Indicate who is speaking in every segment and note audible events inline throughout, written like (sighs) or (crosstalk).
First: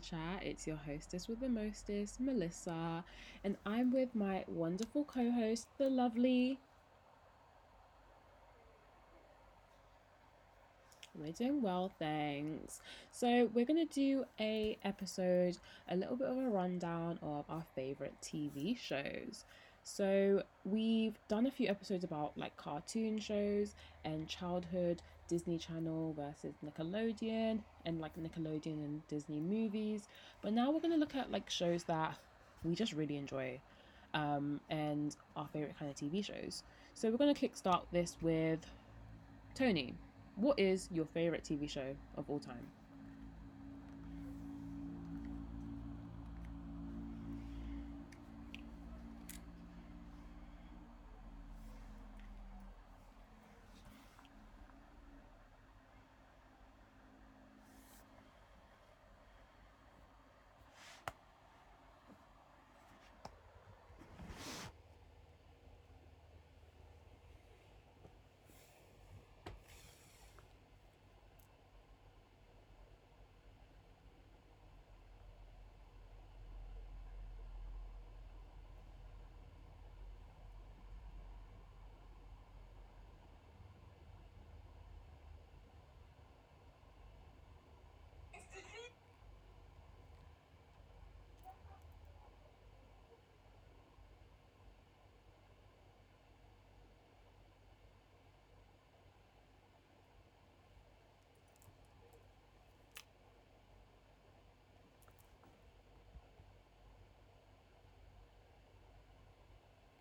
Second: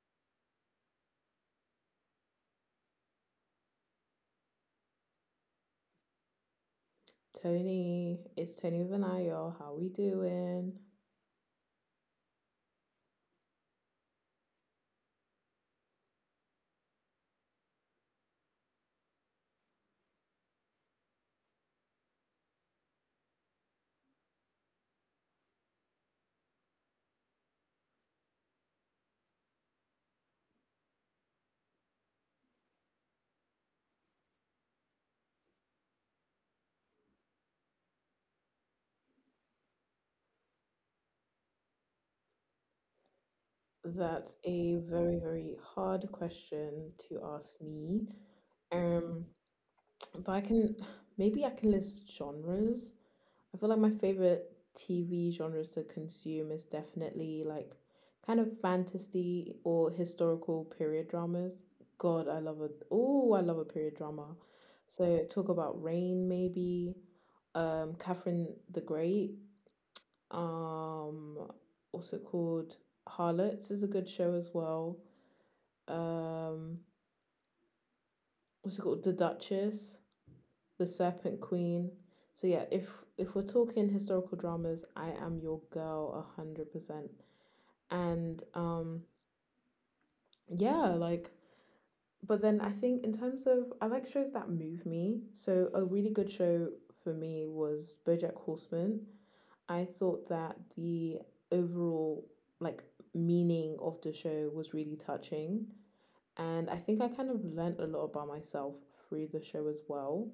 Speaker 1: Chat. It's your hostess with the mostest, Melissa, and I'm with my wonderful co host, the lovely.
Speaker 2: Tony, it's Tony Vanayo. How we doing?
Speaker 1: We're doing well, thanks. So we're gonna do a episode, a little bit of a rundown of our favorite TV shows. So we've done a few episodes about like cartoon shows and childhood Disney Channel versus Nickelodeon and like Nickelodeon and Disney movies. But now we're gonna look at like shows that we just really enjoy, and our favorite kind of TV shows. So we're gonna kickstart this with Tony, what is your favorite TV show of all time?
Speaker 2: That's a very, very hard question to ask me. Um, but I can maybe I can list genres. I feel like my favorite TV genres to consume is definitely like kind of fantasy or historical period dramas. God, I love a oh, I love a period drama. So talk about Rain maybe, Catherine the Great. Um, what's it called? Harlots is a good show as well. Um, what's it called? The Duchess, The Serpent Queen. So yeah, if we're talking historical dramas, I am your girl 100%. And yeah, like, but then I think in terms of I like shows that move me. So a really good show for me was BoJack Horseman. I thought that the overall like meaning of the show was really touching, and I think I kind of learned a lot about myself through the show as well.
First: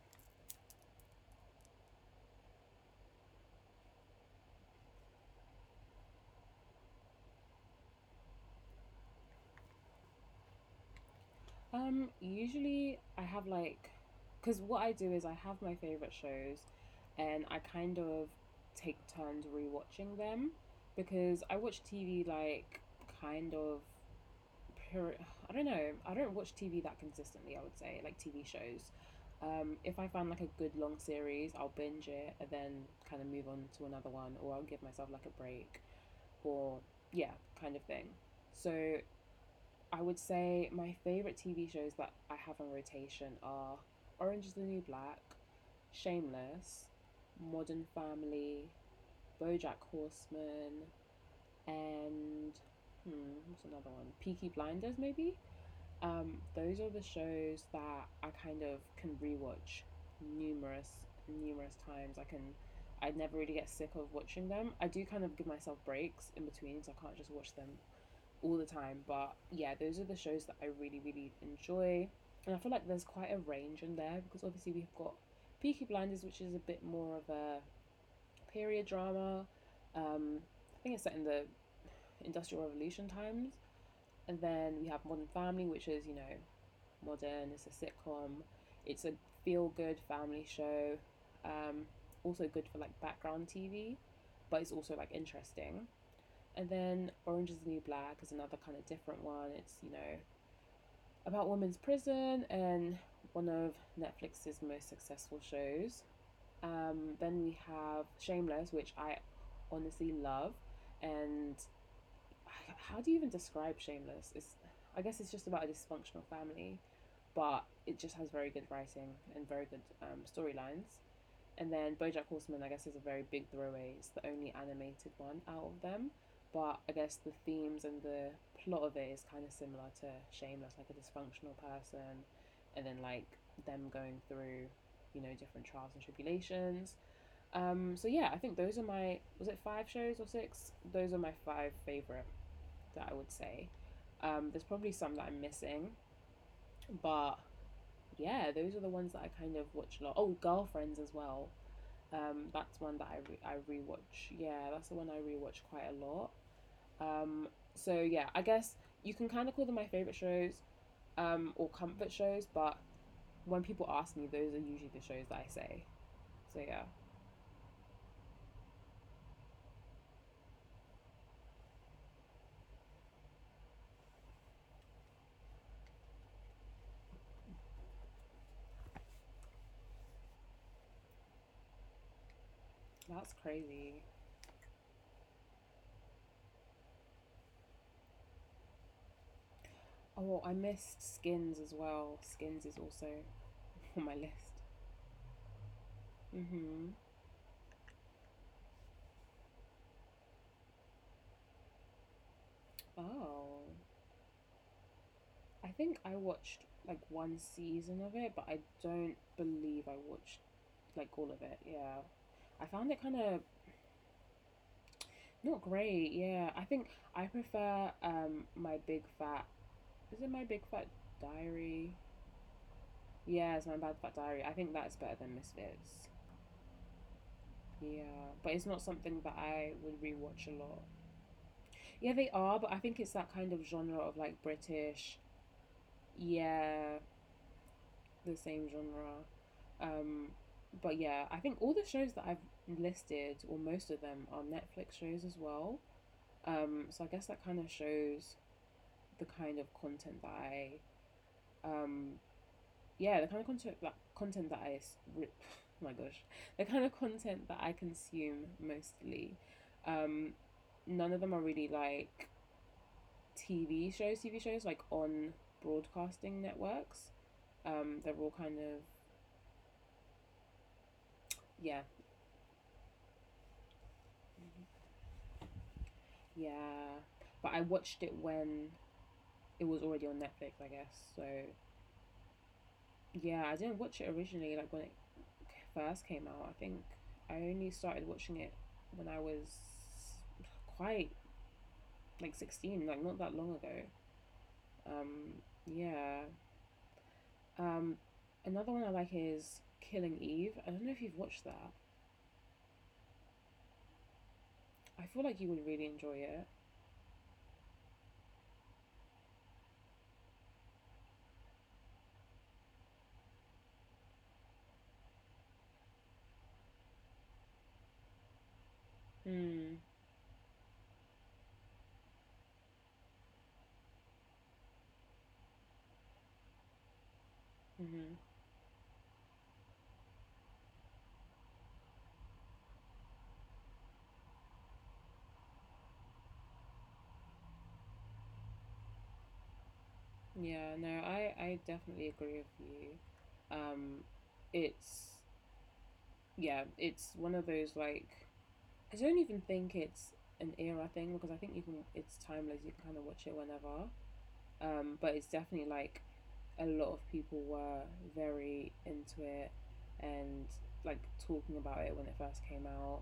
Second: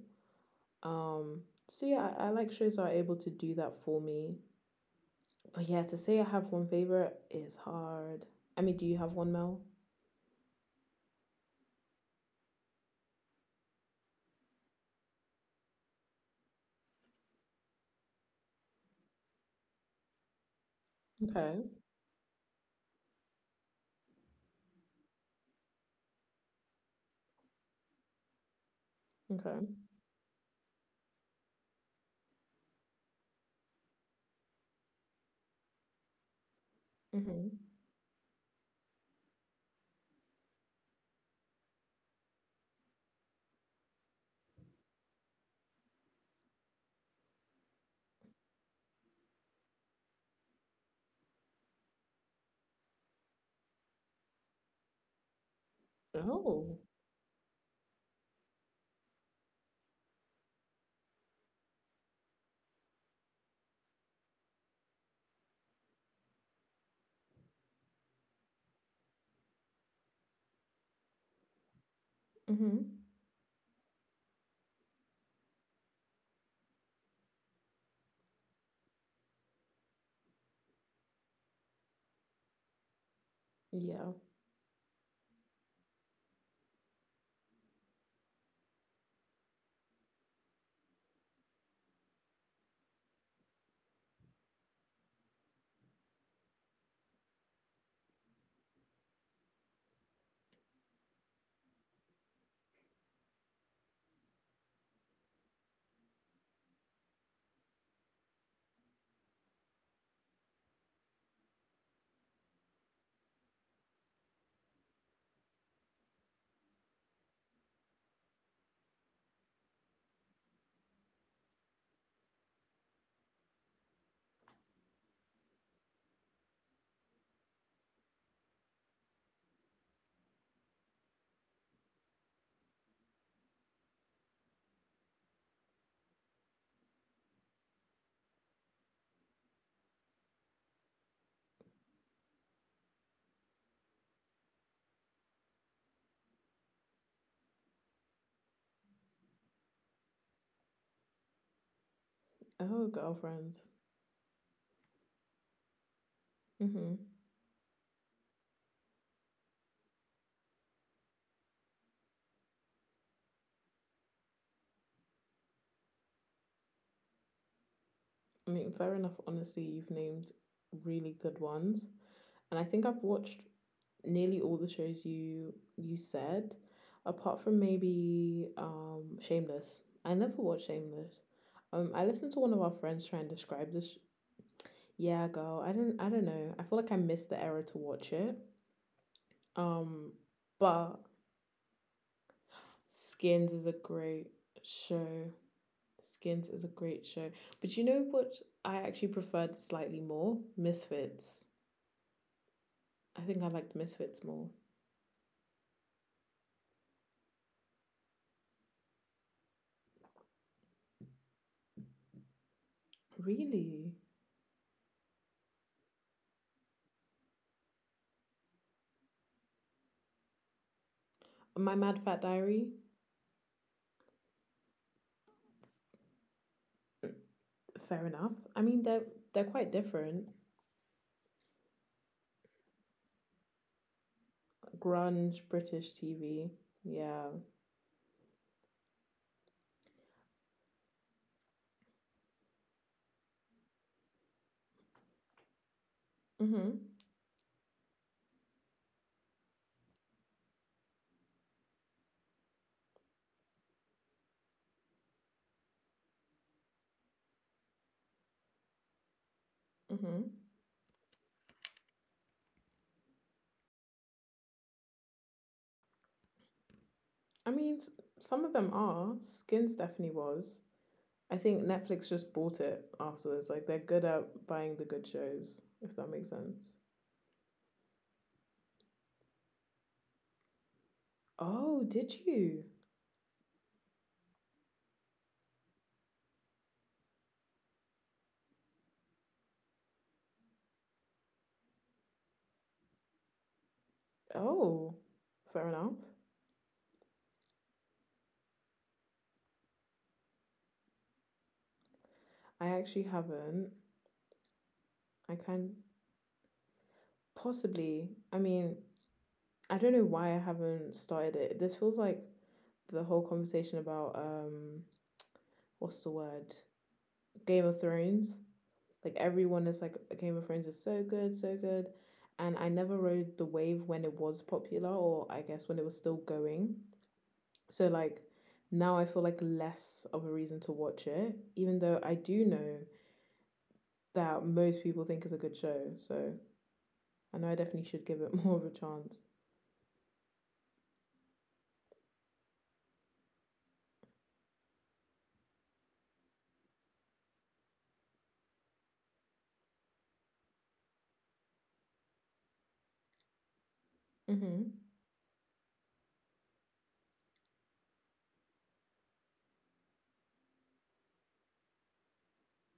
Speaker 2: Um so yeah, I like shows that are able to do that for me. But yeah, to say I have one favorite is hard. I mean, do you have one, Mel?
Speaker 1: Usually I have like, because what I do is I have my favorite shows, and I kind of take turns rewatching them, because I
Speaker 2: Okay.
Speaker 1: watch TV like kind of per I don't know. I don't watch TV that consistently. I would say like TV shows.
Speaker 2: Okay.
Speaker 1: If I find like a good long series, I'll binge it and then kind of move on to another one, or I'll give myself like a break, or
Speaker 2: Mhm.
Speaker 1: yeah, kind of thing. So I would say my favorite TV shows that I have on rotation are Orange is the New Black, Shameless, Modern Family, BoJack Horseman, and hmm, what's another one? Peaky Blinders, maybe.
Speaker 2: Oh.
Speaker 1: Those are the shows that I kind of can rewatch numerous, numerous times. I can, I never really get sick of watching them. I do kind of give myself breaks in between, so I can't just watch them all the time. But yeah, those are the shows that I really, really enjoy. And I feel like there's
Speaker 2: Mhm.
Speaker 1: quite a range in there because obviously we've got Peaky Blinders, which is a bit more of a period drama. Um, I think it's set in the Industrial Revolution times.
Speaker 2: Yeah.
Speaker 1: And then we have Modern Family, which is, you know, modern, it's a sitcom, it's a feel good family show. Um, Also good for like background TV, but it's also like interesting. And then Orange is the New Black is another kind of different one. It's, you know, about women's prison and one of Netflix's most successful shows. Then we have Shameless, which I honestly love. And how do you even describe Shameless? It's, I guess it's just about a dysfunctional family, but it just has very good writing and very good storylines. And then BoJack Horseman, I guess, is a very big throwaway. It's the only animated one out of them, but I guess the themes and the plot of it is kind of similar to Shameless, like a dysfunctional person, and then like them going through, you know, different trials and tribulations. So yeah, I think those are my was it five shows or six? Those are my five favorite that I would say. There's probably some that I'm missing, but yeah, those are the ones that I kind of watch a lot. Oh, Girlfriends as well. That's one
Speaker 2: Oh,
Speaker 1: that I
Speaker 2: girlfriends.
Speaker 1: rewatch. Yeah, that's the one I rewatch quite a lot.
Speaker 2: Mhm.
Speaker 1: Um, so yeah, I guess you can kind of call them my favorite shows or comfort shows, but when people ask me, those are usually the shows that I say. So yeah,
Speaker 2: I mean, fair enough. Honestly, you've named really good ones, and I think I've watched nearly all the shows you said, apart from maybe Shameless. I never watched Shameless. I listened to one of our friends try and
Speaker 1: that's
Speaker 2: describe this. Sh-
Speaker 1: crazy.
Speaker 2: Yeah, girl, I don't know. I feel like I missed the era to watch it. Um,
Speaker 1: Oh, I
Speaker 2: but
Speaker 1: missed Skins as well. Skins is also
Speaker 2: Skins is a
Speaker 1: (laughs) on my
Speaker 2: great
Speaker 1: list.
Speaker 2: show. Skins is a
Speaker 1: Mhm.
Speaker 2: great show. But you know what? I actually preferred slightly more Misfits. I think I
Speaker 1: Oh,
Speaker 2: liked Misfits more.
Speaker 1: I think I watched like one season of it, but I don't believe I watched like all of it. Yeah. I found it kind of
Speaker 2: Really,
Speaker 1: not great, yeah. I think I prefer my big fat is it my big fat
Speaker 2: My
Speaker 1: diary?
Speaker 2: Mad Fat Diary.
Speaker 1: Yeah, it's my bad fat diary. I think that's better than Misfits.
Speaker 2: Fair
Speaker 1: Yeah.
Speaker 2: enough.
Speaker 1: But
Speaker 2: I
Speaker 1: it's not
Speaker 2: mean, they're
Speaker 1: something that
Speaker 2: they're
Speaker 1: I
Speaker 2: quite
Speaker 1: would
Speaker 2: different.
Speaker 1: rewatch a lot. Yeah, they are, but I think it's that kind of genre of like British
Speaker 2: Grunge, British TV.
Speaker 1: yeah,
Speaker 2: Yeah.
Speaker 1: the same genre. Um but yeah, I think all the shows that I've listed, or most of them, are Netflix shows as well.
Speaker 2: Mhm.
Speaker 1: So I guess that kind of shows the kind of content that I um yeah, the kind of content that I rip, (sighs) my gosh, the kind of content that I consume mostly, um,
Speaker 2: Mhm.
Speaker 1: none of them are really like TV shows. TV shows like on broadcasting networks.
Speaker 2: I mean, s-
Speaker 1: They're all
Speaker 2: some
Speaker 1: kind
Speaker 2: of them
Speaker 1: of
Speaker 2: are. Skins definitely was. I think
Speaker 1: yeah,
Speaker 2: Netflix just bought it afterwards. Like they're good at buying the good shows, if that makes sense.
Speaker 1: yeah. But I watched it when it was already on Netflix, I guess. So
Speaker 2: Oh, did you?
Speaker 1: yeah, I didn't watch it originally. Like when it first came out, I think I only started watching it when I was quite like 16 like not that long ago
Speaker 2: Oh, fair enough.
Speaker 1: Yeah. Um, Another one I like is Killing Eve. I don't know if you've watched that.
Speaker 2: I actually haven't.
Speaker 1: I feel like you
Speaker 2: I
Speaker 1: would really
Speaker 2: can
Speaker 1: enjoy it.
Speaker 2: possibly. I mean, I don't know why I haven't started it. This feels like the whole conversation about what's the word? Game of Thrones. Like
Speaker 1: Hmm.
Speaker 2: everyone is like Game of Thrones is so good, so good. And I never rode the wave when it was popular, or I guess when it was still going. So
Speaker 1: Mm-hmm.
Speaker 2: like now I feel like less of a reason to watch it, even though I do know that most people think is a good show. So I know I definitely should give it (laughs) more of a chance.
Speaker 1: Yeah, no, I definitely agree with you. Um, it's, yeah, it's one of those like, I don't even think it's an era thing because I think you can, it's timeless, you can kind of watch it whenever.
Speaker 2: Mhm.
Speaker 1: But it's definitely like a lot of people were very into it and like talking about it when it first came out.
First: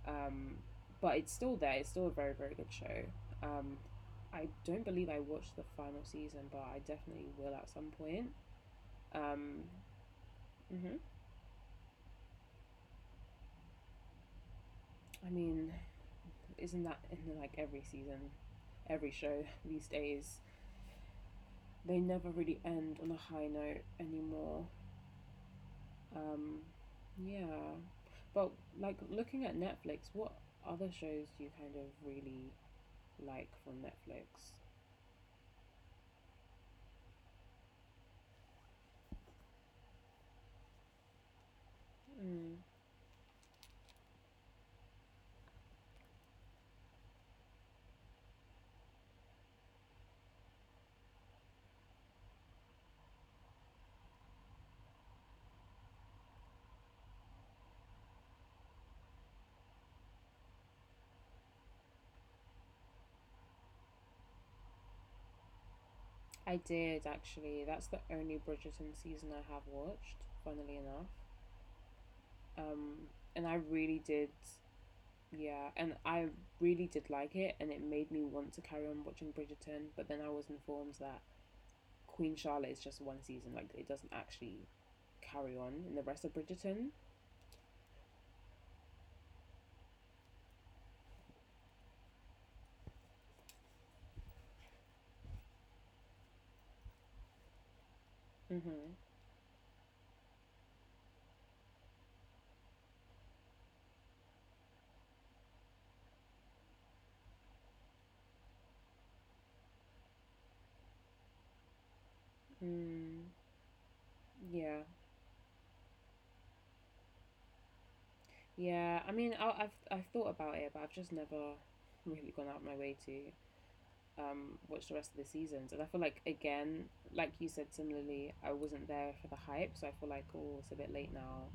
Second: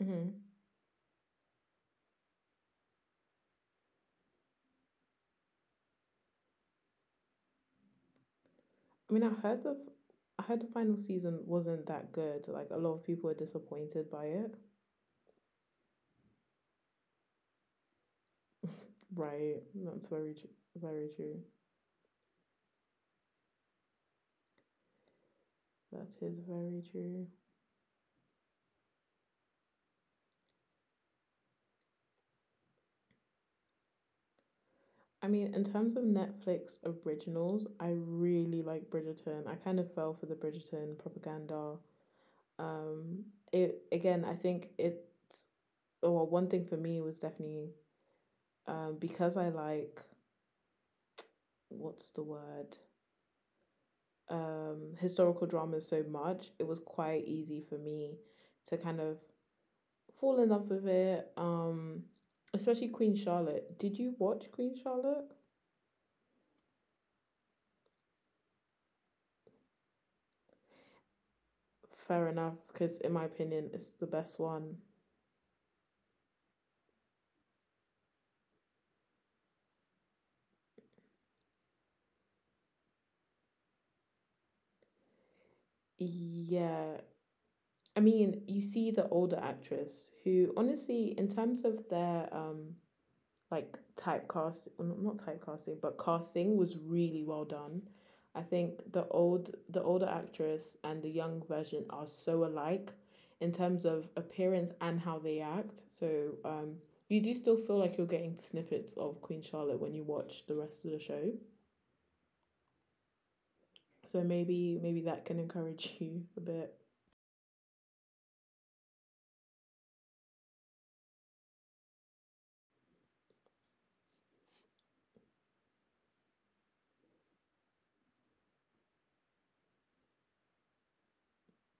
Speaker 2: Mhm.
Speaker 1: Um, but it's still there. It's still a very very good show. Um, I don't believe I watched the final season, but I definitely will at some point.
Speaker 2: I mean,
Speaker 1: Um,
Speaker 2: I heard the final
Speaker 1: hmm
Speaker 2: season wasn't that good. Like a lot of people were disappointed by it.
Speaker 1: I mean, isn't that in like every season,
Speaker 2: (laughs)
Speaker 1: every show
Speaker 2: Right.
Speaker 1: (laughs) these
Speaker 2: That's very
Speaker 1: days?
Speaker 2: true. Very true.
Speaker 1: They never really end on a high note anymore.
Speaker 2: That is
Speaker 1: Um,
Speaker 2: very true.
Speaker 1: yeah. But like looking at Netflix, what other shows do you kind of really like from Netflix?
Speaker 2: I mean, in terms of Netflix originals, I really like Bridgerton. I kind of fell for the Bridgerton propaganda.
Speaker 1: Mm,
Speaker 2: Um, it again, I think it's well, one thing for me was definitely because I like what's the word historical dramas so much. It was quite easy for me to kind of fall in love with it. Especially Queen Charlotte. Did you watch Queen Charlotte?
Speaker 1: I did actually. That's the only Bridgerton season I have watched, funnily enough.
Speaker 2: Fair enough, because in my
Speaker 1: Um,
Speaker 2: opinion,
Speaker 1: and I
Speaker 2: it's the
Speaker 1: really
Speaker 2: best
Speaker 1: did,
Speaker 2: one.
Speaker 1: yeah, and I really did like it, and it made me want to carry on watching Bridgerton. But then I was informed that Queen Charlotte is just one season, like it doesn't actually carry on in the rest of
Speaker 2: Yeah.
Speaker 1: Bridgerton.
Speaker 2: I mean, you see the older actress who, honestly, in terms of their like typecast not typecasting but casting was really well done. I think
Speaker 1: Mm-hmm.
Speaker 2: the older actress and the young version are so alike in terms of appearance and how they act, so you do still feel like you're getting snippets of Queen Charlotte when you watch the rest of the show.
Speaker 1: Mm,
Speaker 2: So maybe
Speaker 1: yeah.
Speaker 2: that can encourage (laughs) you a bit.
Speaker 1: Yeah, I mean, I've thought about it, but I've just never really gone out of my way to watch the rest of the seasons. And I feel like again, like you said, similarly, I wasn't there for the hype, so I feel like oh, it's a bit late now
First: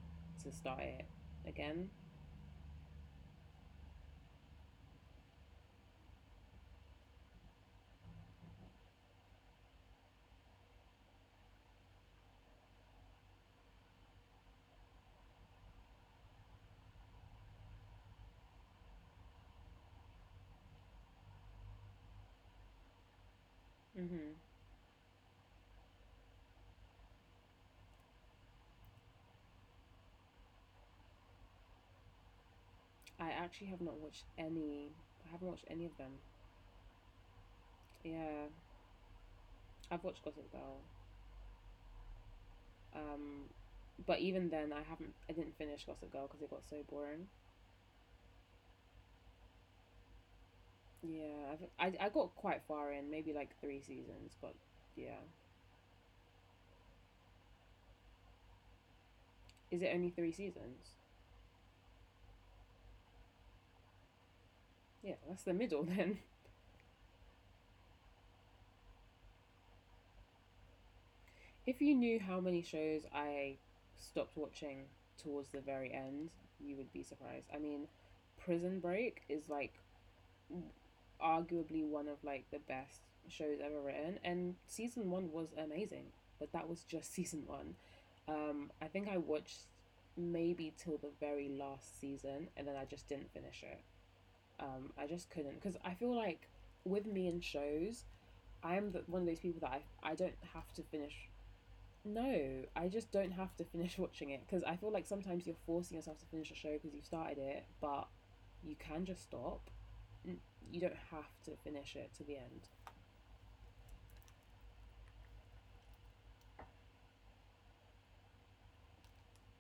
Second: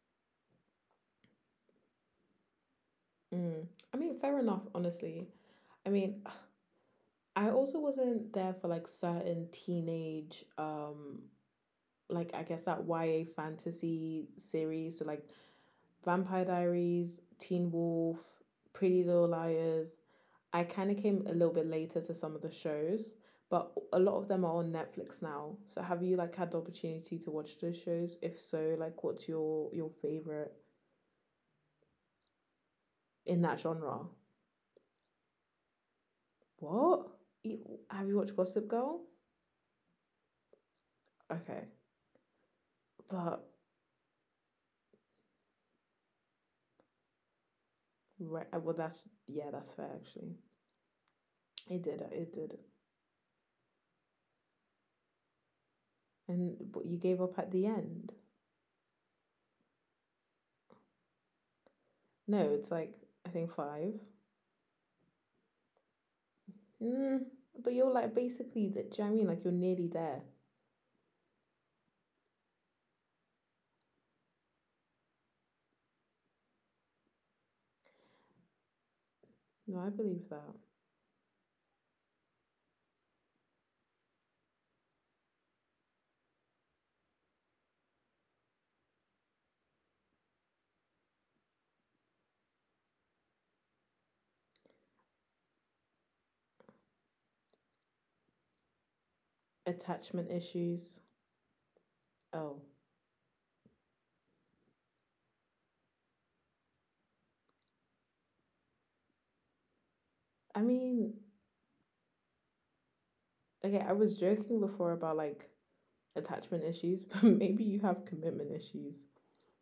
Speaker 1: to start it again.
Speaker 2: Mm. I mean, fair enough, honestly. I mean, I also wasn't there for like certain teenage like I guess that YA fantasy series. So like Vampire Diaries, Teen Wolf, Pretty Little Liars. I kind of came a little bit later to some of the shows, but a lot of
Speaker 1: Hmm.
Speaker 2: them are on Netflix now. So have you like had the opportunity to watch those shows? If so, like what's your favorite
Speaker 1: I
Speaker 2: in that
Speaker 1: actually have not
Speaker 2: genre?
Speaker 1: watched any. I haven't watched any of them.
Speaker 2: What? You- Have you watched
Speaker 1: Yeah,
Speaker 2: Gossip Girl?
Speaker 1: I've watched Gossip Girl.
Speaker 2: Okay, but
Speaker 1: Um, but even then, I haven't. I didn't finish Gossip Girl because it got so boring.
Speaker 2: right, well that's yeah, that's fair actually.
Speaker 1: Yeah, I got
Speaker 2: It did,
Speaker 1: quite far in, maybe like three seasons, but yeah.
Speaker 2: and but you gave up at the end.
Speaker 1: Is it only three seasons?
Speaker 2: No, it's like I think five.
Speaker 1: Yeah, that's the middle (laughs) then.
Speaker 2: Mm, but you're like basically the, do you know what I mean? Like you're nearly there.
Speaker 1: If you knew how many shows I stopped watching towards the very end, you would be surprised. I mean, Prison Break is
Speaker 2: No,
Speaker 1: like
Speaker 2: I believe that.
Speaker 1: arguably one of like the best shows ever written, and season one was amazing, but that was just (laughs) season one. I think I watched maybe till the very last season, and then I just didn't finish it. I just couldn't because I feel like with me and shows, one of those people that I
Speaker 2: Attachment
Speaker 1: don't have to
Speaker 2: issues.
Speaker 1: finish.
Speaker 2: Oh.
Speaker 1: No, I just don't have to finish (laughs) watching it because I feel like sometimes you're forcing yourself to finish a show because you started it, but you can just stop.
Speaker 2: I
Speaker 1: You don't
Speaker 2: mean,
Speaker 1: have to finish it to the end.
Speaker 2: okay, I was joking before about like attachment issues, (laughs) but maybe you have commitment issues.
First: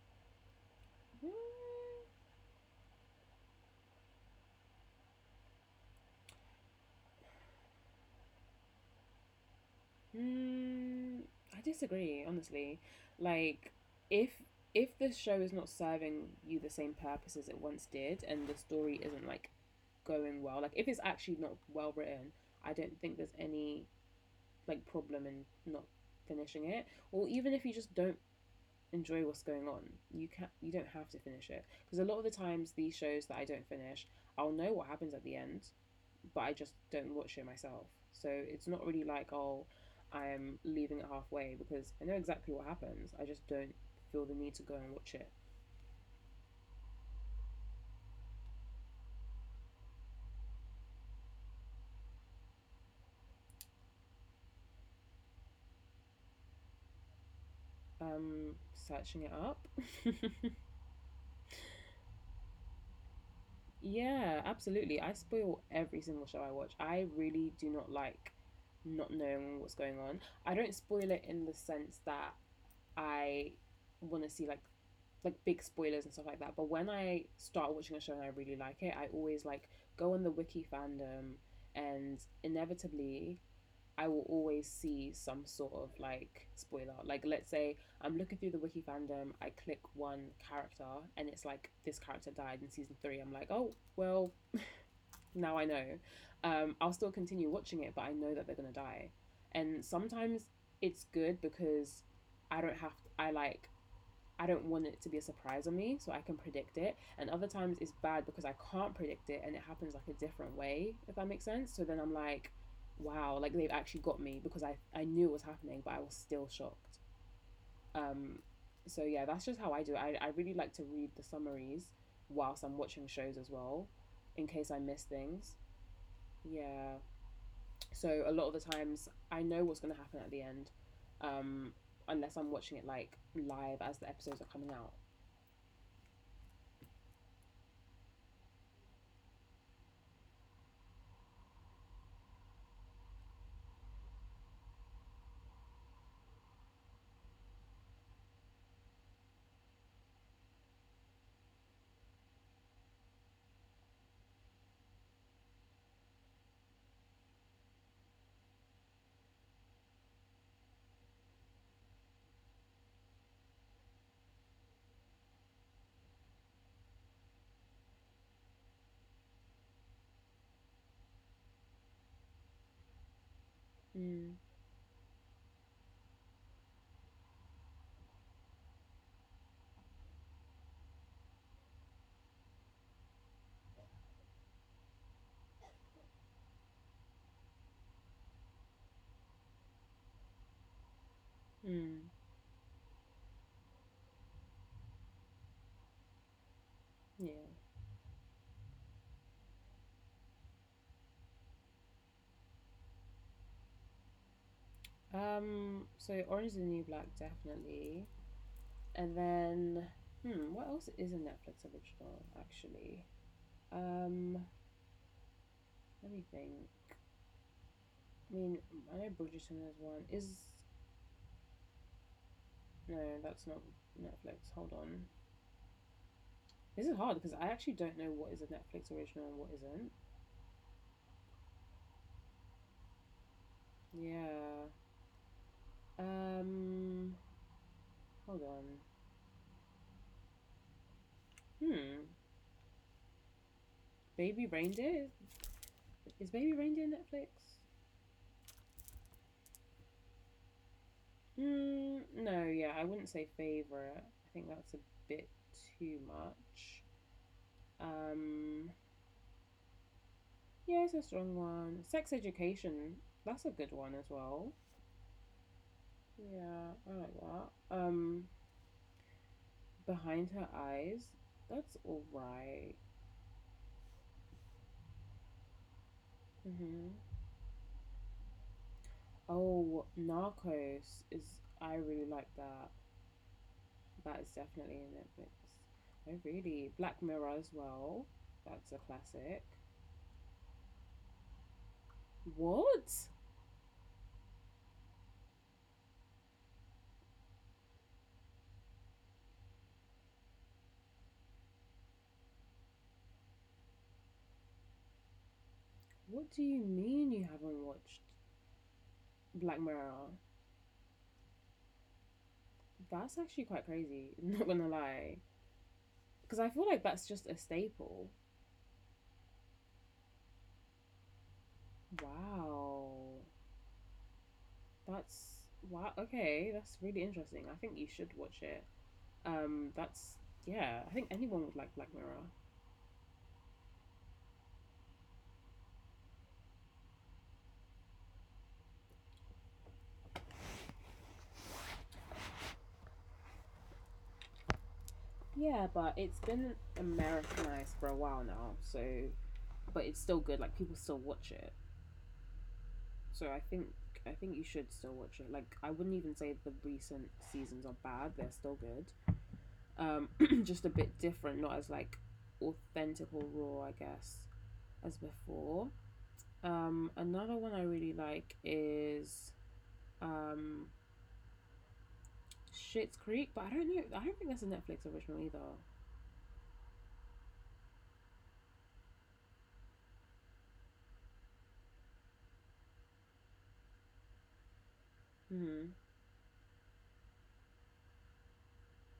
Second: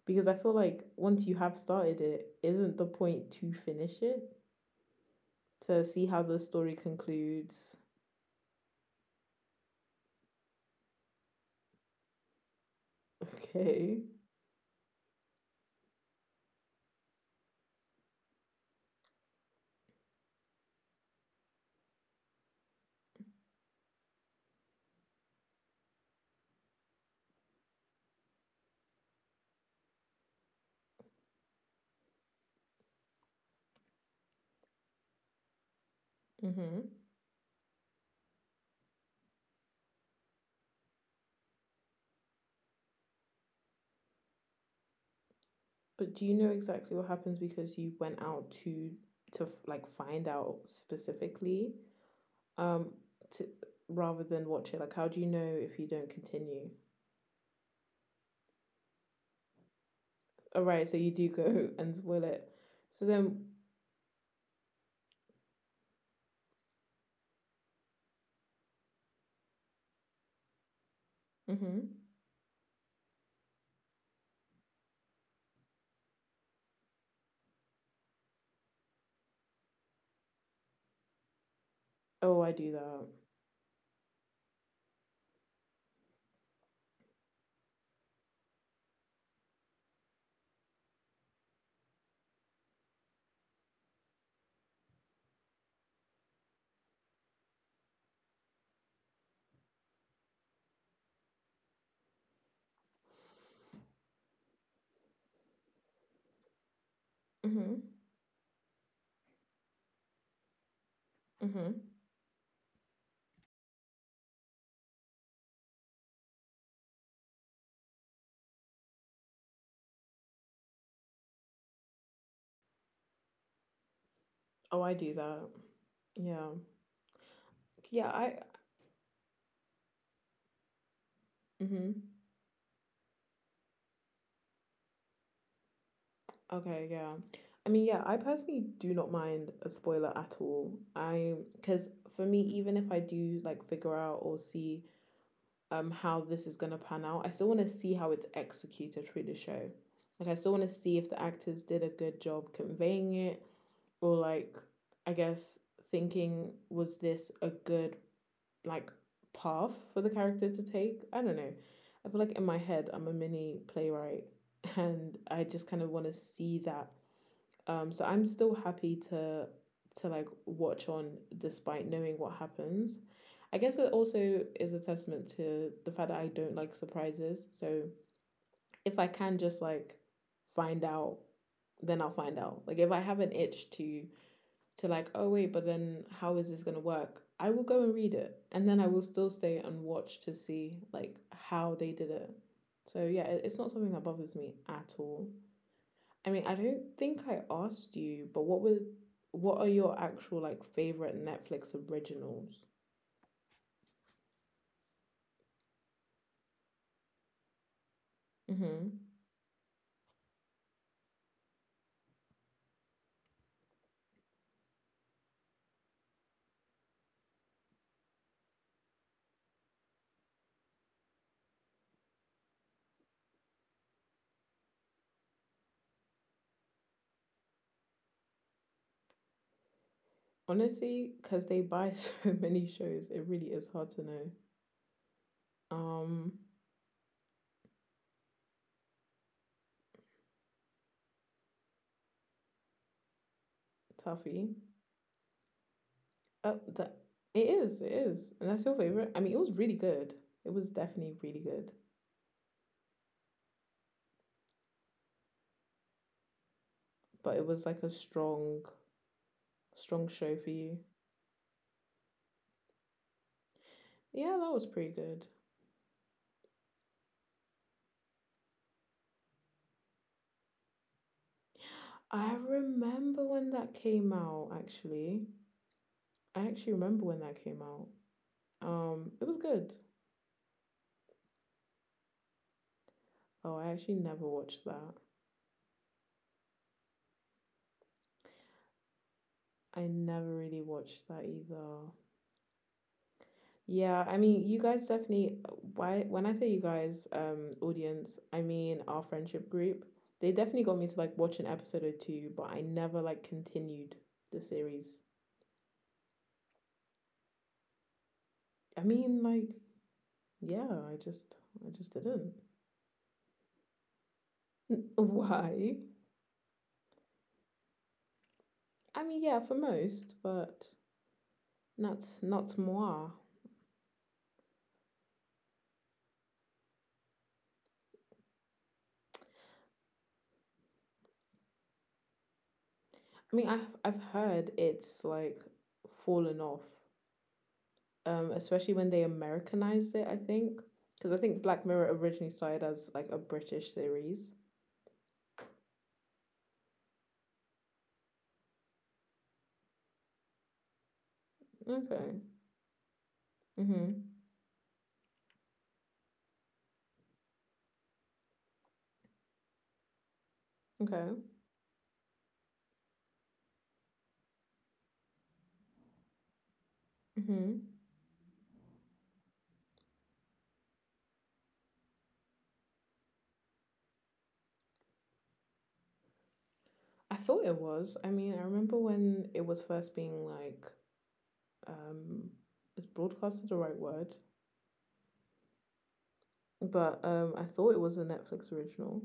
Speaker 2: Because I feel like once you have started it, isn't the point to finish it? To see how the story concludes. (laughs)
Speaker 1: Mm, mm, I disagree, honestly. Like,
Speaker 2: Okay.
Speaker 1: if if this show is not serving you the same purpose as it once did, and the story isn't like going well, like if it's actually not well written, I don't think there's any like problem in not finishing it, or even if you just don't enjoy what's going on, you don't have to finish it because a lot of the times these shows that I don't finish, I'll know what happens at the end, but I just
Speaker 2: Mm-hmm.
Speaker 1: don't watch it myself. So it's not really like oh, I'm leaving it halfway because I know exactly what happens. I just don't feel the need to go and watch it.
Speaker 2: But do you know exactly what happens because you went out to like find out specifically um to rather than watch it? Like how do you know if you don't continue?
Speaker 1: Searching it up.
Speaker 2: All
Speaker 1: (laughs)
Speaker 2: right, so you do go (laughs) and spoil it. So then,
Speaker 1: Yeah, absolutely. I spoil every single show I watch. I really do not like not knowing what's going on. I don't spoil it in the
Speaker 2: mm-hmm.
Speaker 1: sense that I want to see like big spoilers and stuff like that. But when I start watching a show and I really like it, I always like go on the wiki fandom and
Speaker 2: Oh, I do that.
Speaker 1: inevitably I will always see some sort of like spoiler. Like let's say I'm looking through the wiki fandom, I click one character and it's like this character died in season 3. I'm like, "Oh, well, now I know. I'll still continue watching it, but I know that they're gonna die. And sometimes it's good because I don't have to, I like I don't want it to be a surprise on me, so I can predict it. And other
Speaker 2: Mm-hmm.
Speaker 1: times it's bad because I can't predict it and it happens like a different way, if that makes sense.
Speaker 2: Mm-hmm.
Speaker 1: So then I'm like, wow, like they've actually got me because I knew it was happening, but I was still shocked. Um, so yeah, that's just how I do it. I really like to read the summaries whilst I'm watching shows as well, in case I
Speaker 2: Oh, I
Speaker 1: miss
Speaker 2: do that.
Speaker 1: things.
Speaker 2: Yeah.
Speaker 1: Yeah.
Speaker 2: Yeah,
Speaker 1: So a
Speaker 2: I
Speaker 1: lot of the times I know what's going to happen at the end, um,
Speaker 2: mm-hmm.
Speaker 1: unless I'm watching it like live as the episodes are coming out.
Speaker 2: Okay, yeah. I mean, yeah, I personally do not mind a spoiler at all. I because for me, even if I do like figure out or see how this is gonna pan out. I still want to see how it's executed through the show. Like I still want to see if the actors did a good job conveying it, or like I guess thinking was this a good like path for the character to take. I don't know. I feel like in my head I'm a mini playwright, (laughs) and I just kind of want to see that so I'm still happy to like watch on despite knowing what happens. I guess it
Speaker 1: Mm.
Speaker 2: also is a testament to the fact that I don't like surprises. So if I can just like find out, then I'll find out. Like if I have an itch to like, oh wait, but then how is this gonna work? I will go and read it. And then I will still stay and watch to see like how they
Speaker 1: Mm.
Speaker 2: did it. So yeah, it's not something that bothers me at all. I mean, I don't think I
Speaker 1: Yeah.
Speaker 2: asked you, but what are your actual like favorite Netflix originals?
Speaker 1: So Orange is the New Black definitely,
Speaker 2: Mm-hmm.
Speaker 1: and then hmm, what else is a Netflix original actually? Um. Let me think. I mean, I know Bridgerton is one. Is no, that's not Netflix. Hold on. This is hard because I actually don't know what is a Netflix original and what isn't.
Speaker 2: Honestly, because they buy (laughs) so many shows, it really is hard to know.
Speaker 1: Yeah.
Speaker 2: Um,
Speaker 1: Um, hold on. Hmm. Baby
Speaker 2: Tuffy.
Speaker 1: Reindeer is, Baby Reindeer
Speaker 2: That
Speaker 1: Netflix?
Speaker 2: it is, and that's your favorite. I mean, it was really good. It was definitely really good,
Speaker 1: Hmm. No, yeah, I wouldn't say favorite. I think that's a bit too much.
Speaker 2: but it was like a
Speaker 1: Um,
Speaker 2: strong show for you.
Speaker 1: yeah, it's a strong one. Sex Education, that's a good one as
Speaker 2: Yeah, that
Speaker 1: well.
Speaker 2: was pretty good.
Speaker 1: Yeah, I like that. Behind Her Eyes, that's
Speaker 2: I
Speaker 1: alright.
Speaker 2: remember when that came out. Actually, I actually
Speaker 1: Mm-hmm.
Speaker 2: remember when that came out. It was good.
Speaker 1: Oh, Narcos is I really like that.
Speaker 2: Oh, I actually
Speaker 1: That is
Speaker 2: never watched
Speaker 1: definitely a
Speaker 2: that.
Speaker 1: Netflix. Oh, really? Black Mirror as well. That's a classic.
Speaker 2: I never really watched that either.
Speaker 1: What?
Speaker 2: Yeah, I mean, you guys definitely. Why? When I say you guys, audience, I mean our friendship group. They definitely got me to like watch an episode or two, but I never like continued the series.
Speaker 1: What do you mean you haven't watched
Speaker 2: I mean,
Speaker 1: Black
Speaker 2: like,
Speaker 1: Mirror?
Speaker 2: yeah, I just didn't.
Speaker 1: That's actually quite crazy. (laughs) Not gonna
Speaker 2: N-
Speaker 1: lie,
Speaker 2: Why?
Speaker 1: because I feel like that's just a staple.
Speaker 2: I mean, yeah, for most, but not
Speaker 1: Wow.
Speaker 2: moi.
Speaker 1: That's wow. Okay, that's really interesting. I think you should watch it. That's yeah. I think anyone would like Black Mirror.
Speaker 2: I mean, I've heard it's like fallen off especially when they Americanized it. I think because I think Black Mirror originally started as like a British series.
Speaker 1: Yeah, but it's been Americanized for a while now, so but it's still good. Like people still watch
Speaker 2: Okay.
Speaker 1: it,
Speaker 2: Mhm.
Speaker 1: so I think you should still watch it. Like I wouldn't even say the recent seasons are bad; they're still good. Um,
Speaker 2: Okay.
Speaker 1: (clears throat) just a bit different, not as like authentic or raw, I guess, as before.
Speaker 2: Mhm.
Speaker 1: Another one I really like is um, Shit's Creek, but I don't know. I don't think that's a Netflix original either.
Speaker 2: I thought it was. I mean, I remember when it was first being like um, is broadcasted the right word?
Speaker 1: Hmm.
Speaker 2: But I thought it was a Netflix original.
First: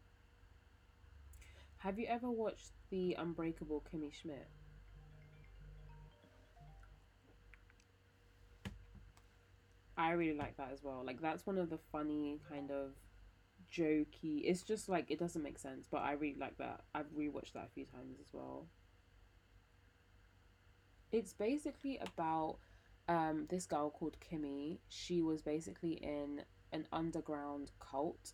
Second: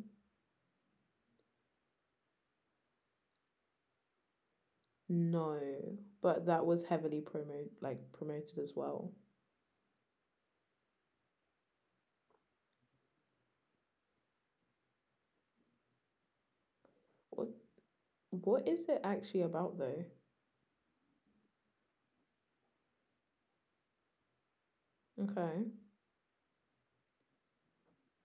Speaker 1: Have you ever watched the Unbreakable Kimmy Schmidt?
Speaker 2: No, but that was heavily promoted as well.
Speaker 1: I really like that as well. Like that's one of the funny kind of jokey. It's just like it doesn't make sense, but I really like that. I've rewatched
Speaker 2: What
Speaker 1: that a few times as well.
Speaker 2: what is it actually about though?
Speaker 1: It's basically about this girl called Kimmy. She was
Speaker 2: Okay.
Speaker 1: basically in an underground cult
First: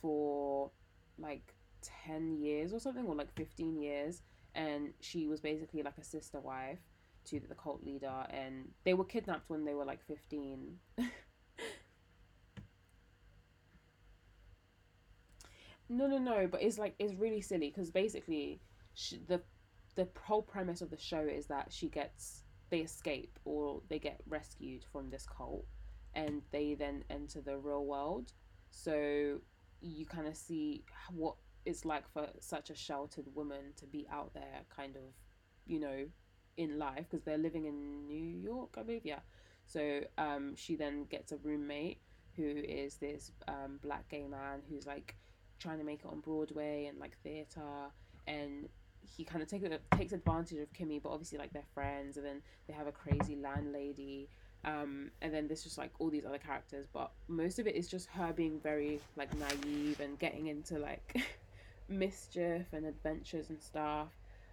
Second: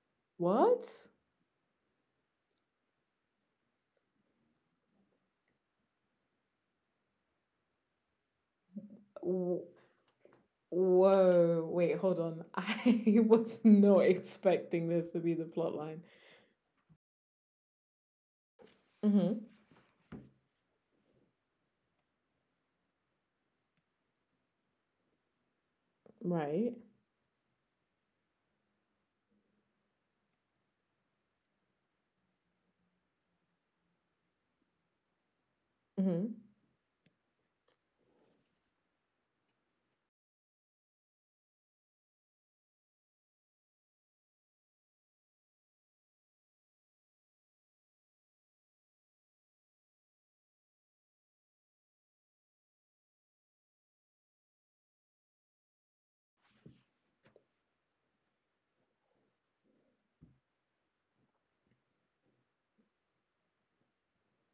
Speaker 1: for
Speaker 2: What?
Speaker 1: like 10 years or something or like 15 years, and she was basically like a sister wife to the cult leader, and they were kidnapped when they were like 15.
Speaker 2: Whoa, wait, hold on. I (laughs) was not expecting this to be the plot line.
Speaker 1: No, no, no. But it's like it's really silly because basically, sh
Speaker 2: Mm-hmm.
Speaker 1: the whole premise of the show is that she gets they escape or they get rescued from this cult, and
Speaker 2: Right.
Speaker 1: they then enter the real world. So you kind of see what it's like for such a sheltered woman to be out there, kind of, you know,
Speaker 2: Mm-hmm.
Speaker 1: in life because they're living in New York, I believe. Yeah. So she then gets a roommate who is this black gay man who's like trying to make it on Broadway and like theater, and he kind of takes advantage of Kimmy, but obviously like they're friends, and then they have a crazy landlady, and then there's just like all these other characters, but most of it is just her being very like naive and getting into like (laughs) mischief and adventures and stuff,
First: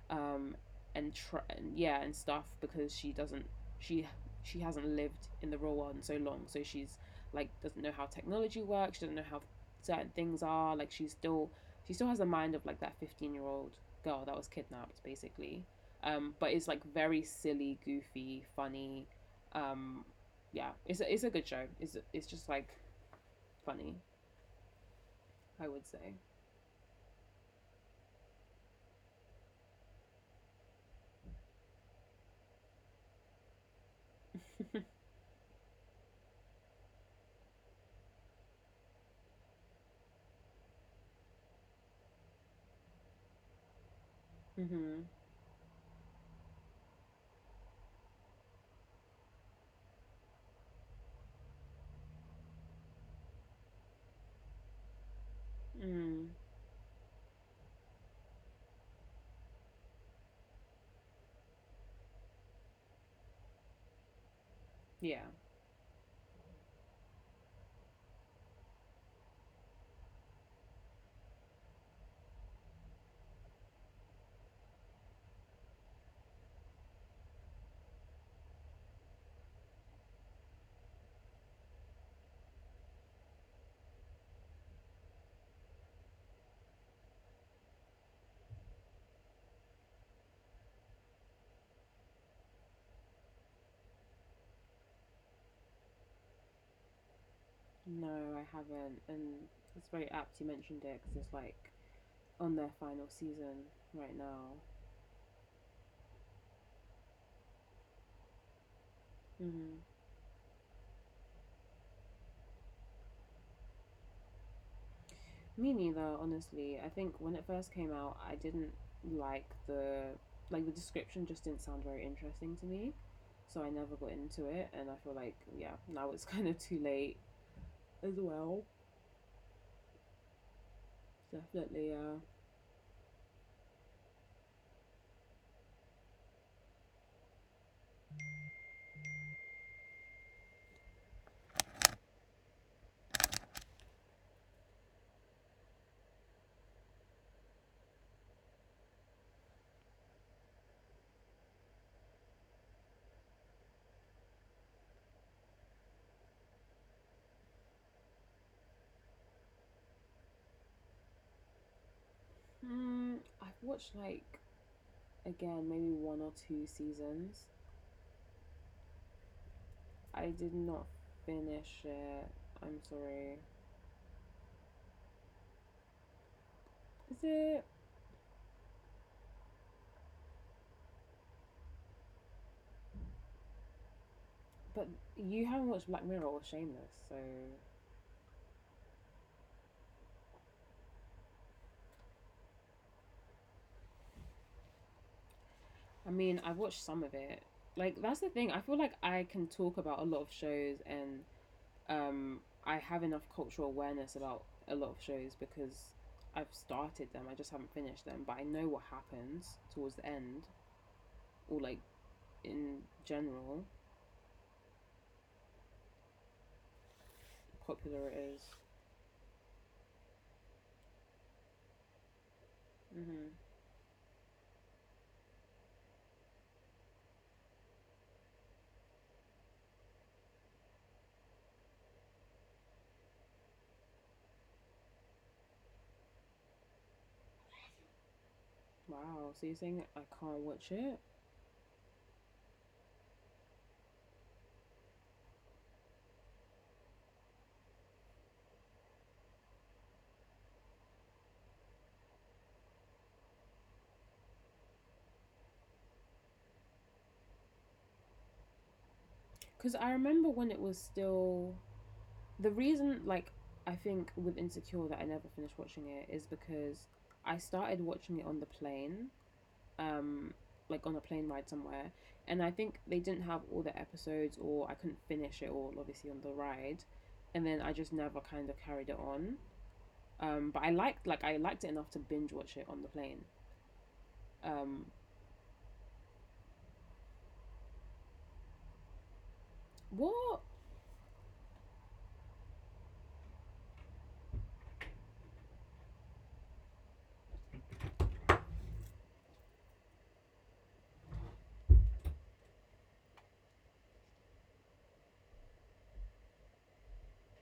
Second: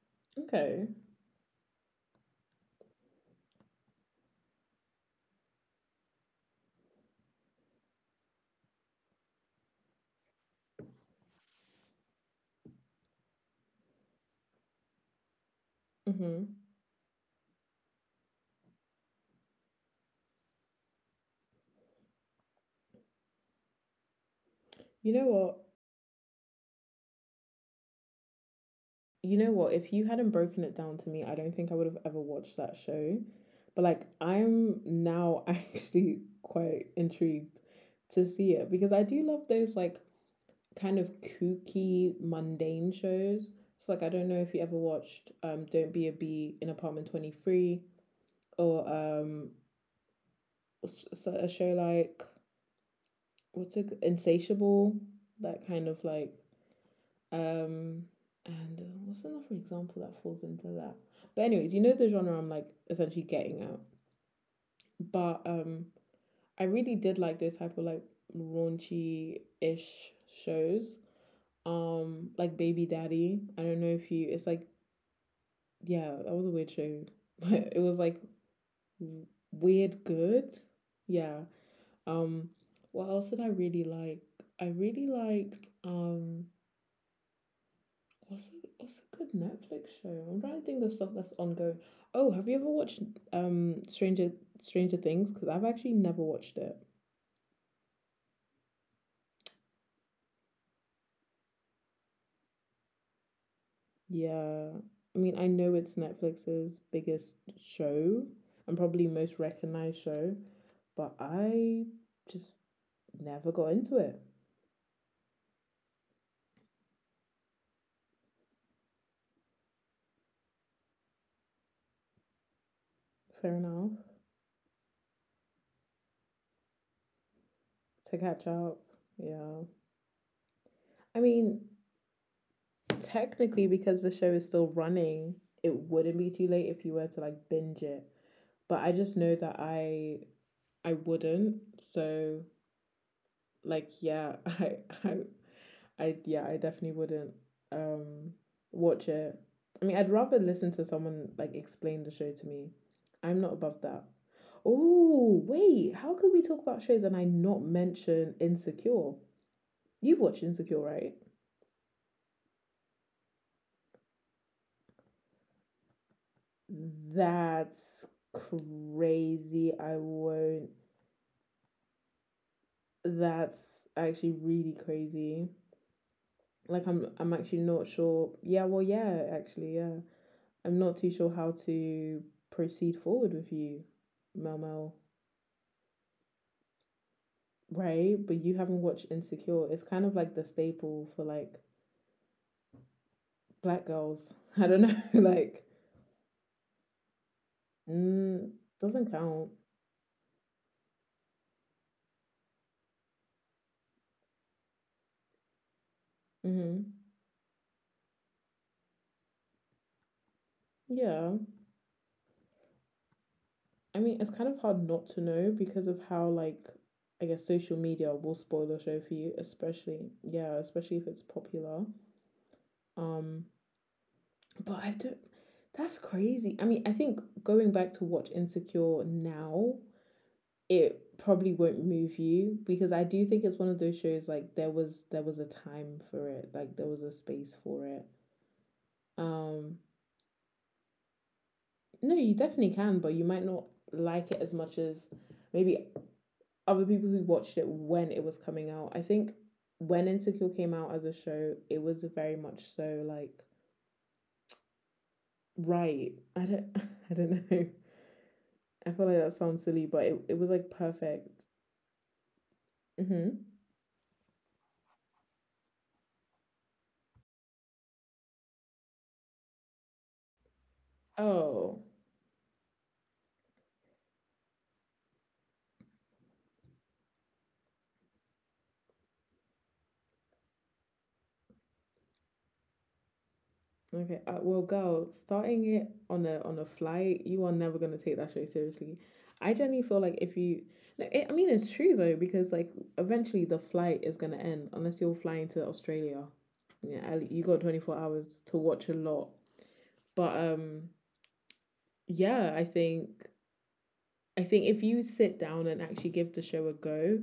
Speaker 1: um,
Speaker 2: Okay.
Speaker 1: and yeah and stuff because she doesn't she she hasn't lived in the real world in so long, so she's like doesn't know how technology works, she doesn't know how certain things are. Like she still has the mind of like that 15 year old girl that was kidnapped, basically. But
Speaker 2: Mm-hmm.
Speaker 1: it's like very silly, goofy, funny. Um, yeah, it's a good show. It's just like funny,
Speaker 2: You know
Speaker 1: I
Speaker 2: what?
Speaker 1: would say.
Speaker 2: You know what? If you hadn't broken it down to me, I don't think I would have ever watched that show. But like, I'm
Speaker 1: (laughs)
Speaker 2: now (laughs) actually quite intrigued to see it because I do love those like kind of kooky, mundane shows. So like, I don't know if you ever
Speaker 1: Hmm.
Speaker 2: watched Don't Be a Bee in Apartment 23 or so a show like what's it insatiable, that kind of
Speaker 1: Mm.
Speaker 2: like um and what's another example that falls into that, but anyways you know the genre I'm like essentially getting at.
Speaker 1: Yeah.
Speaker 2: But I really did like those type of like raunchy ish shows, like Baby Daddy. I don't know if you it's like yeah that was a weird show. (laughs) It was like weird good. Yeah. Um, what else did I really like? I really liked what's a good Netflix show? I'm trying to think of stuff that's ongoing. Oh, have you ever watched um Stranger Stranger Things? Because I've actually never watched it.
Speaker 1: No, I haven't, and it's very apt you mentioned it because it's like on their final season right now.
Speaker 2: Yeah. I mean, I know it's Netflix's biggest show and probably most
Speaker 1: Hmm.
Speaker 2: recognized show, but I just never got into it.
Speaker 1: Me neither, honestly. I think when it first came out, I didn't like the description just didn't sound very interesting to me. So I
Speaker 2: Fair
Speaker 1: never
Speaker 2: enough.
Speaker 1: got into it and I feel like yeah, now it's (laughs) kind of too late as
Speaker 2: To
Speaker 1: well.
Speaker 2: catch up. Yeah. I mean,
Speaker 1: Definitely, yeah.
Speaker 2: technically, because the show is still running, it wouldn't be too late if you were to, like, binge it. But I just know that I wouldn't. So, like, yeah, (laughs) I I yeah, I definitely wouldn't um watch it. I mean, I'd rather listen to someone, like, explain the show to me. I'm not above that. Oh, wait, how could we talk about shows and I not mention Insecure? You've watched Insecure, right?
Speaker 1: Hmm, I've watched like again maybe one or two seasons.
Speaker 2: That's crazy. I
Speaker 1: I did not
Speaker 2: won't.
Speaker 1: finish it. I'm sorry.
Speaker 2: That's actually really crazy. Like,
Speaker 1: Is
Speaker 2: I'm
Speaker 1: it
Speaker 2: actually not sure. Yeah, well, yeah, actually, yeah. I'm not too sure how to proceed forward with you, Mel
Speaker 1: but
Speaker 2: Mel.
Speaker 1: you haven't watched Black Mirror or Shameless, so
Speaker 2: Right? But you haven't watched Insecure. It's kind of like the staple for, like, black girls. (laughs) I don't know, (laughs) like
Speaker 1: I mean, I've watched some of it. Like that's the thing. I
Speaker 2: mm,
Speaker 1: feel like I
Speaker 2: doesn't
Speaker 1: can
Speaker 2: count.
Speaker 1: talk about a lot of shows, and I have enough cultural awareness about a lot of shows because I've
Speaker 2: Mm-hmm.
Speaker 1: started them. I just haven't finished them, but I know what happens towards the end
Speaker 2: Yeah.
Speaker 1: or like in general,
Speaker 2: I mean, it's kind of hard not to know because of how, like, I guess social
Speaker 1: popular it
Speaker 2: media
Speaker 1: is.
Speaker 2: will spoil the show for you, especially yeah, especially if it's popular.
Speaker 1: Mhm.
Speaker 2: Um, but I don't. That's crazy. I mean, I think going back to watch Insecure now, it probably won't move you because I do think it's one of those shows like there was a time for it, like there was a space for it.
Speaker 1: Wow. So you're saying
Speaker 2: Um,
Speaker 1: I can't watch it?
Speaker 2: no, you definitely can, but you might not like it as much as maybe other people who watched it when it was coming out. I think when Insecure came out as a show, it was very much so like right. I don't (laughs) I don't know. I feel like that
Speaker 1: Cuz
Speaker 2: sounds
Speaker 1: I
Speaker 2: silly, but
Speaker 1: remember
Speaker 2: it,
Speaker 1: when
Speaker 2: it
Speaker 1: it
Speaker 2: was
Speaker 1: was
Speaker 2: like perfect.
Speaker 1: still the reason like I
Speaker 2: Mm-hmm.
Speaker 1: think with Insecure that I never finished watching it is because I started watching it on the plane, um, like on a plane ride somewhere,
Speaker 2: Oh.
Speaker 1: and I think they didn't have all the episodes, or I couldn't finish it all, obviously on the ride, and then I just never kind of carried it on. But I liked it enough to binge watch it on the plane.
Speaker 2: Okay. Well,
Speaker 1: Um,
Speaker 2: girl, starting it on a flight, you are never gonna take that show seriously. I genuinely feel like
Speaker 1: what?
Speaker 2: if you, no, it, I mean it's true though because, like, eventually the flight is gonna end unless you're flying to Australia. Yeah, you got 24 hours to watch a lot. But yeah, I think if you sit down and actually give the show a go,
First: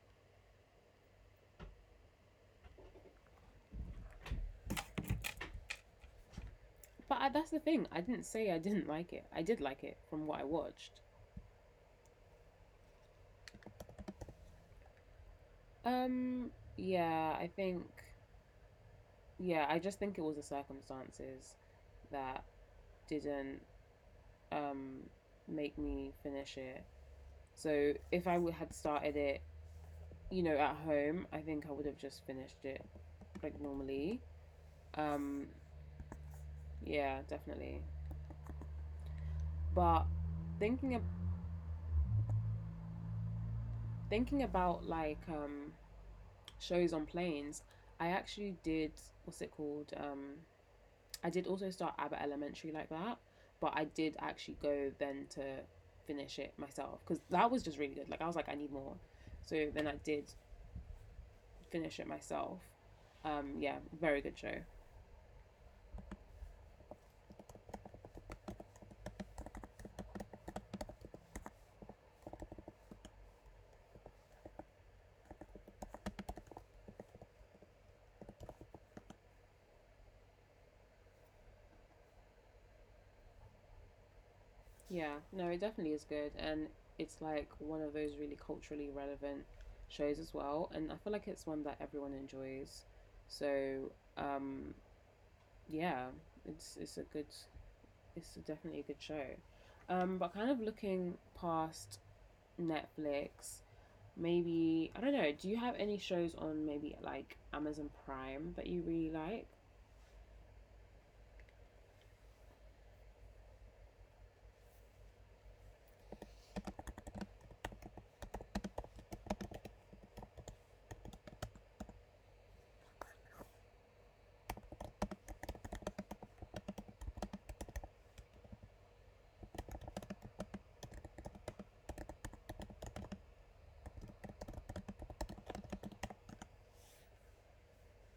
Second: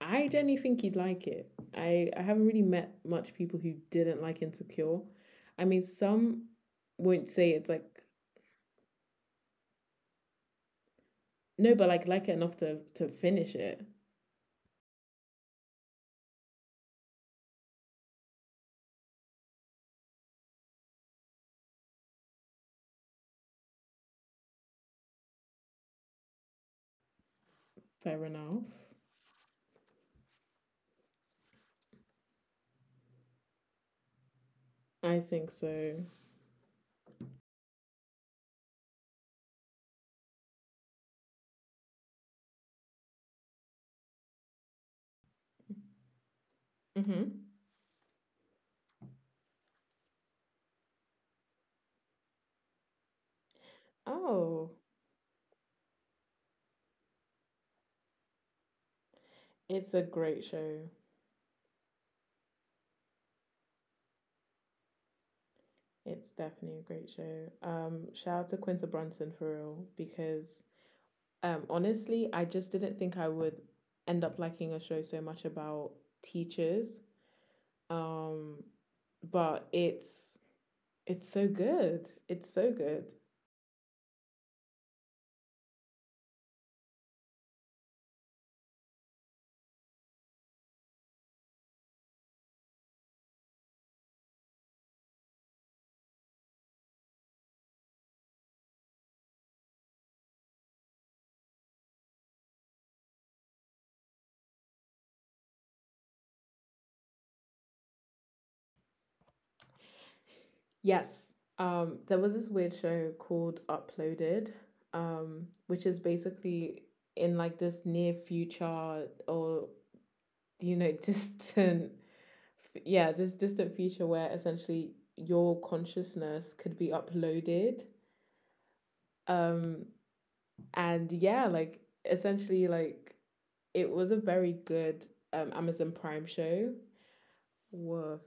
Speaker 2: I generally think you'd like it. I haven't really met much people who didn't like Insecure. I mean, some
Speaker 1: But
Speaker 2: won't
Speaker 1: that's
Speaker 2: say
Speaker 1: the
Speaker 2: it's
Speaker 1: thing. I
Speaker 2: like
Speaker 1: didn't say I didn't like it. I did like it from what I watched.
Speaker 2: no, but like it enough to finish it.
Speaker 1: Um, yeah, I think. Yeah, I just think it was the circumstances that didn't um make me finish it. So
Speaker 2: Fair
Speaker 1: if I
Speaker 2: enough.
Speaker 1: would had started it you know, at home, I think I would have just finished it like normally.
Speaker 2: I think
Speaker 1: Um,
Speaker 2: so.
Speaker 1: yeah, definitely. But thinking of thinking about like shows on
Speaker 2: Mm-hmm.
Speaker 1: planes, I actually did what's it called? I did also start Abbott Elementary like that, but I did actually
Speaker 2: Oh,
Speaker 1: go then to finish it myself because that was just really good. Like I was like, I need more, so then I
Speaker 2: it's a
Speaker 1: did
Speaker 2: great show.
Speaker 1: finish it myself. Yeah, very good show.
Speaker 2: It's definitely a great show. Shout out to Quinta Brunson for real because, honestly, I just didn't think I would end up liking a show so much about teachers. Um, but it's so good. It's so good.
Speaker 1: Yeah, no, it definitely is good. And it's like one of those really culturally relevant shows as well. And I feel like it's one that everyone enjoys. So, um, yeah, it's a good it's definitely a good show. But kind of looking past Netflix, maybe I don't know, do you have any shows on maybe like Amazon Prime that you really like?
Speaker 2: Yes. There was this weird show called Uploaded, which is basically in, like, this near future or, (laughs) distant, yeah, this distant future where essentially your consciousness could be uploaded. Um, and yeah, like essentially, like, it was a very good Amazon Prime show. Woof.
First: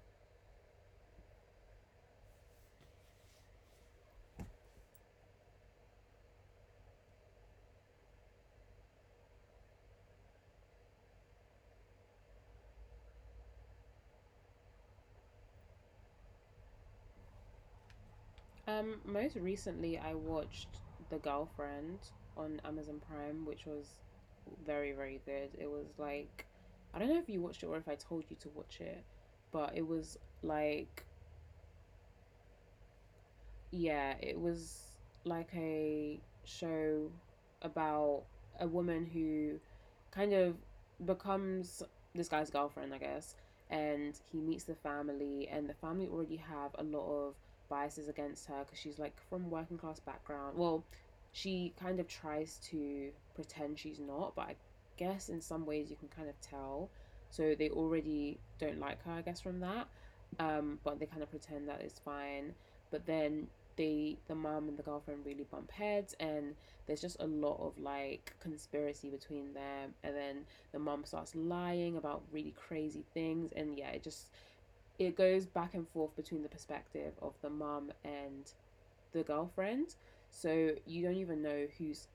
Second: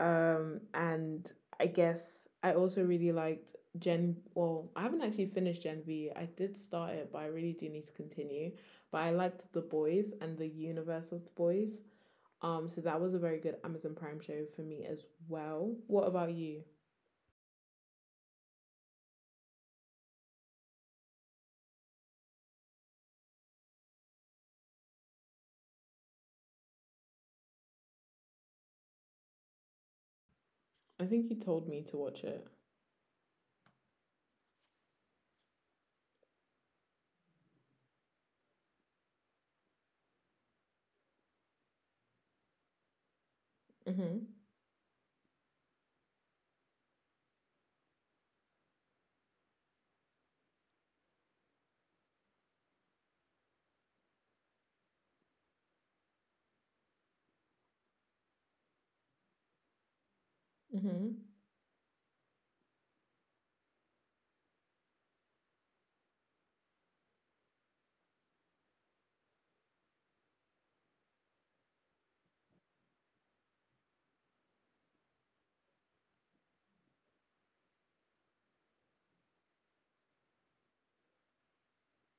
Speaker 2: And I guess I also really liked Gen, well, I haven't actually finished Gen V. I did start it, but I really do need to continue. But I liked The Boys and the universe of The Boys. So that was a very good Amazon Prime show for me as well. What about you?
Speaker 1: Most recently, I watched The Girlfriend on Amazon Prime, which was very, very good. It was like, I don't know if you watched it or if I told you to watch it, but it was
Speaker 2: I
Speaker 1: like
Speaker 2: think you told me to watch it.
Speaker 1: yeah, it was like a show about a woman who kind of becomes this guy's girlfriend, I guess,
Speaker 2: Mm-hmm.
Speaker 1: and he meets the family, and the family already have a lot of biases against her because she's like from working class background. Well, she kind of tries to pretend she's not, but I guess in some ways you can kind of tell. So they already don't like her, I guess, from that. But they
Speaker 2: Mm-hmm.
Speaker 1: kind of pretend that it's fine. But then the mom and the girlfriend really bump heads, and there's just a lot of like conspiracy between them, and then the mom starts lying about really crazy things, and yeah it just it goes back and forth between the perspective of the mom and the girlfriend, so you don't even know who's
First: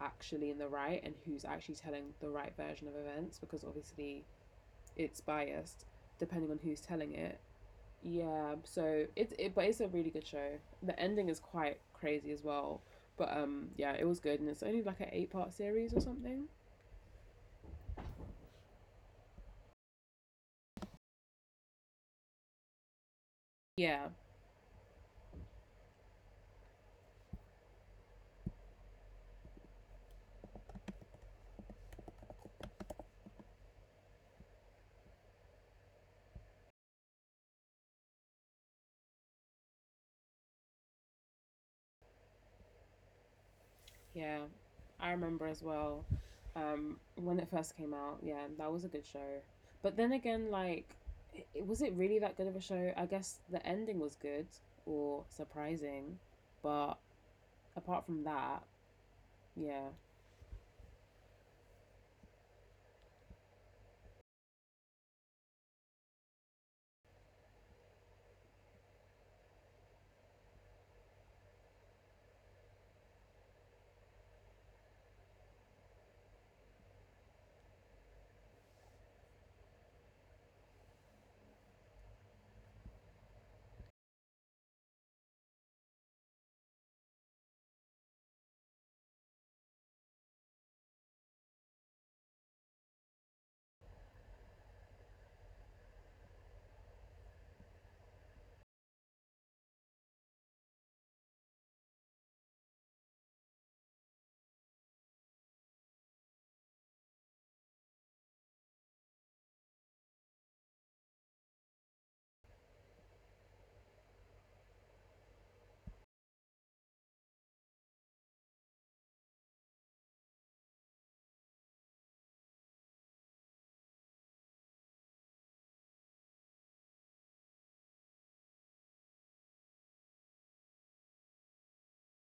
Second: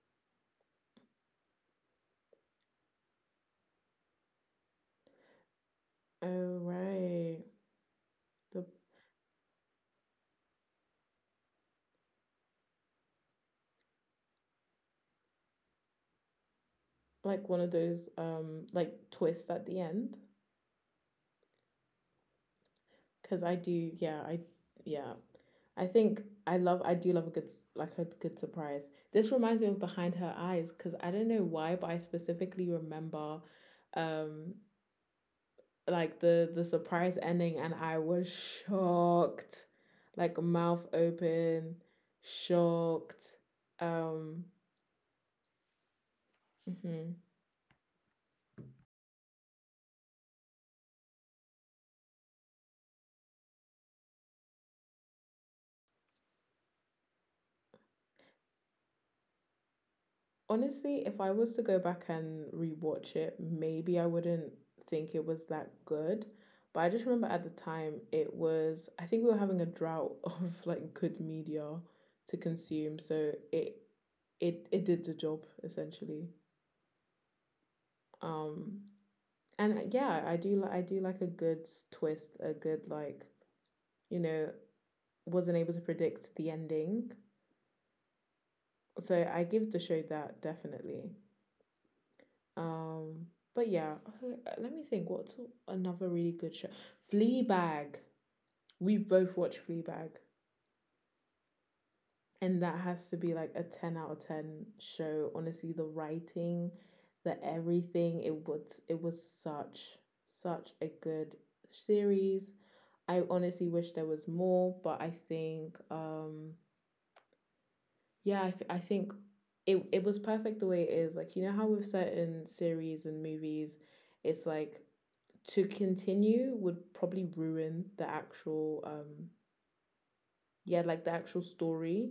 Speaker 1: actually in the right and who's actually telling the right version of events because obviously it's biased depending on
Speaker 2: Oh,
Speaker 1: who's telling it.
Speaker 2: right.
Speaker 1: Yeah,
Speaker 2: The,
Speaker 1: so but it's a really good show. The ending is quite crazy as well. But yeah, it was good, and it's only like an eight-part series or something.
Speaker 2: like, one of those like twists at the end, because I do,
Speaker 1: Yeah,
Speaker 2: yeah, I, yeah, I think I do love a good like a good surprise. This reminds me of Behind Her Eyes, because I don't know why, but I specifically remember um like the surprise ending, and I was shocked, like, mouth open shocked.
Speaker 1: yeah,
Speaker 2: um
Speaker 1: I remember as well.
Speaker 2: mhm.
Speaker 1: When it first came out, yeah, that was a good show. But then again, like, was it really that good of a show? I guess the ending was good or surprising, but apart from that, yeah,
Speaker 2: Honestly, if I was to go back and rewatch it, maybe I wouldn't think it was that good. But I just remember at the time, it was, I think, we were having a drought (laughs) of, like, good media to consume, so it did the job essentially. Um and yeah, I do like a good twist, a good, like, you know, wasn't able to predict the ending. So I give the show that, definitely. Um, but yeah, let me think. What's another really good show? Fleabag. We've both watched Fleabag, and that has to be like a 10 out of 10 show. Honestly, the writing, the everything. It was such a good series. I honestly wish there was more, but I think yeah, I, I think it was perfect the way it is. Like, you know how with certain series and movies, it's like to continue would probably ruin the actual yeah, like the actual story.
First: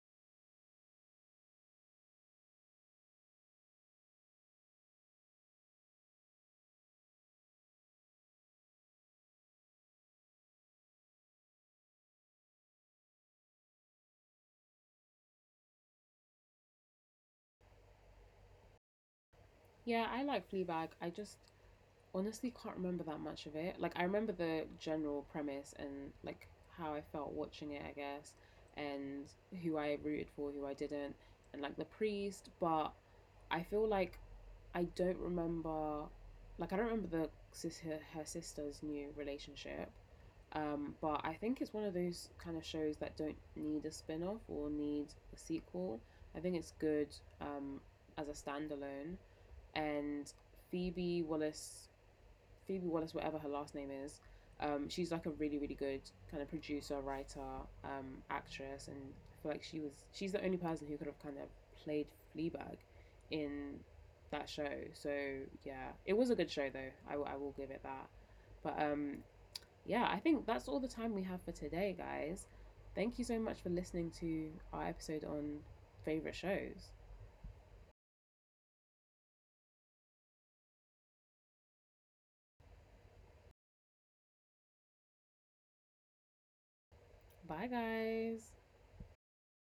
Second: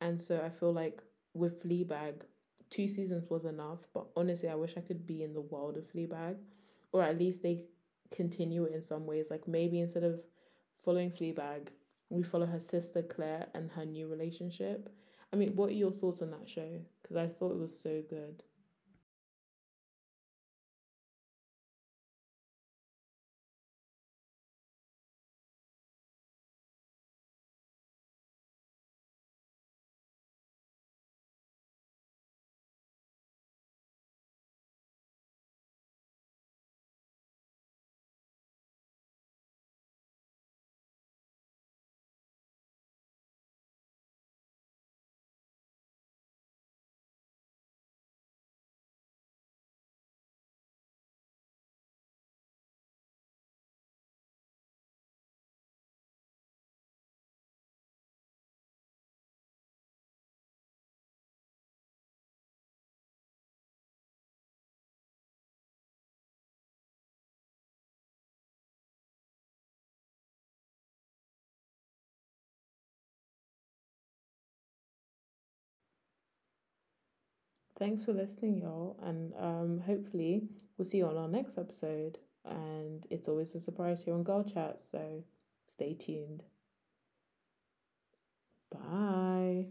Speaker 2: And so I feel like with Fleabag, 2 seasons was enough, but honestly, I wish I could be in the world of Fleabag, or at least they continue it in some ways, like maybe instead of following Fleabag, we follow her sister Claire and her new relationship. I mean, what are your thoughts on that show, because I thought it was so good.
Speaker 1: yeah, I like Fleabag. I just honestly can't remember that much of it. Like I remember the general premise and like how I felt watching it, I guess, and who I rooted for, who I didn't, and like the priest, but I feel like I don't remember I don't remember the sis her, her sister's new relationship. But I think it's one of those kind of shows that don't need a spin off or need a sequel. I think it's good um, as a standalone. And Phoebe Wallace Phoebe Wallace, whatever her last name is, she's like a really, really good kind of producer, writer, actress, and I feel like she's the only person who could have kind of played Fleabag in that show. So yeah, it was a good show though. I will give it that. But yeah, I think that's all the time we have for today, guys. Thank you so much for listening to our episode on favorite shows.
Speaker 2: Thanks for listening, y'all. And hopefully, we'll see you on our next episode. And it's always a surprise here on Girl Chat. So stay tuned.
Speaker 1: Bye, guys.
Speaker 2: Bye.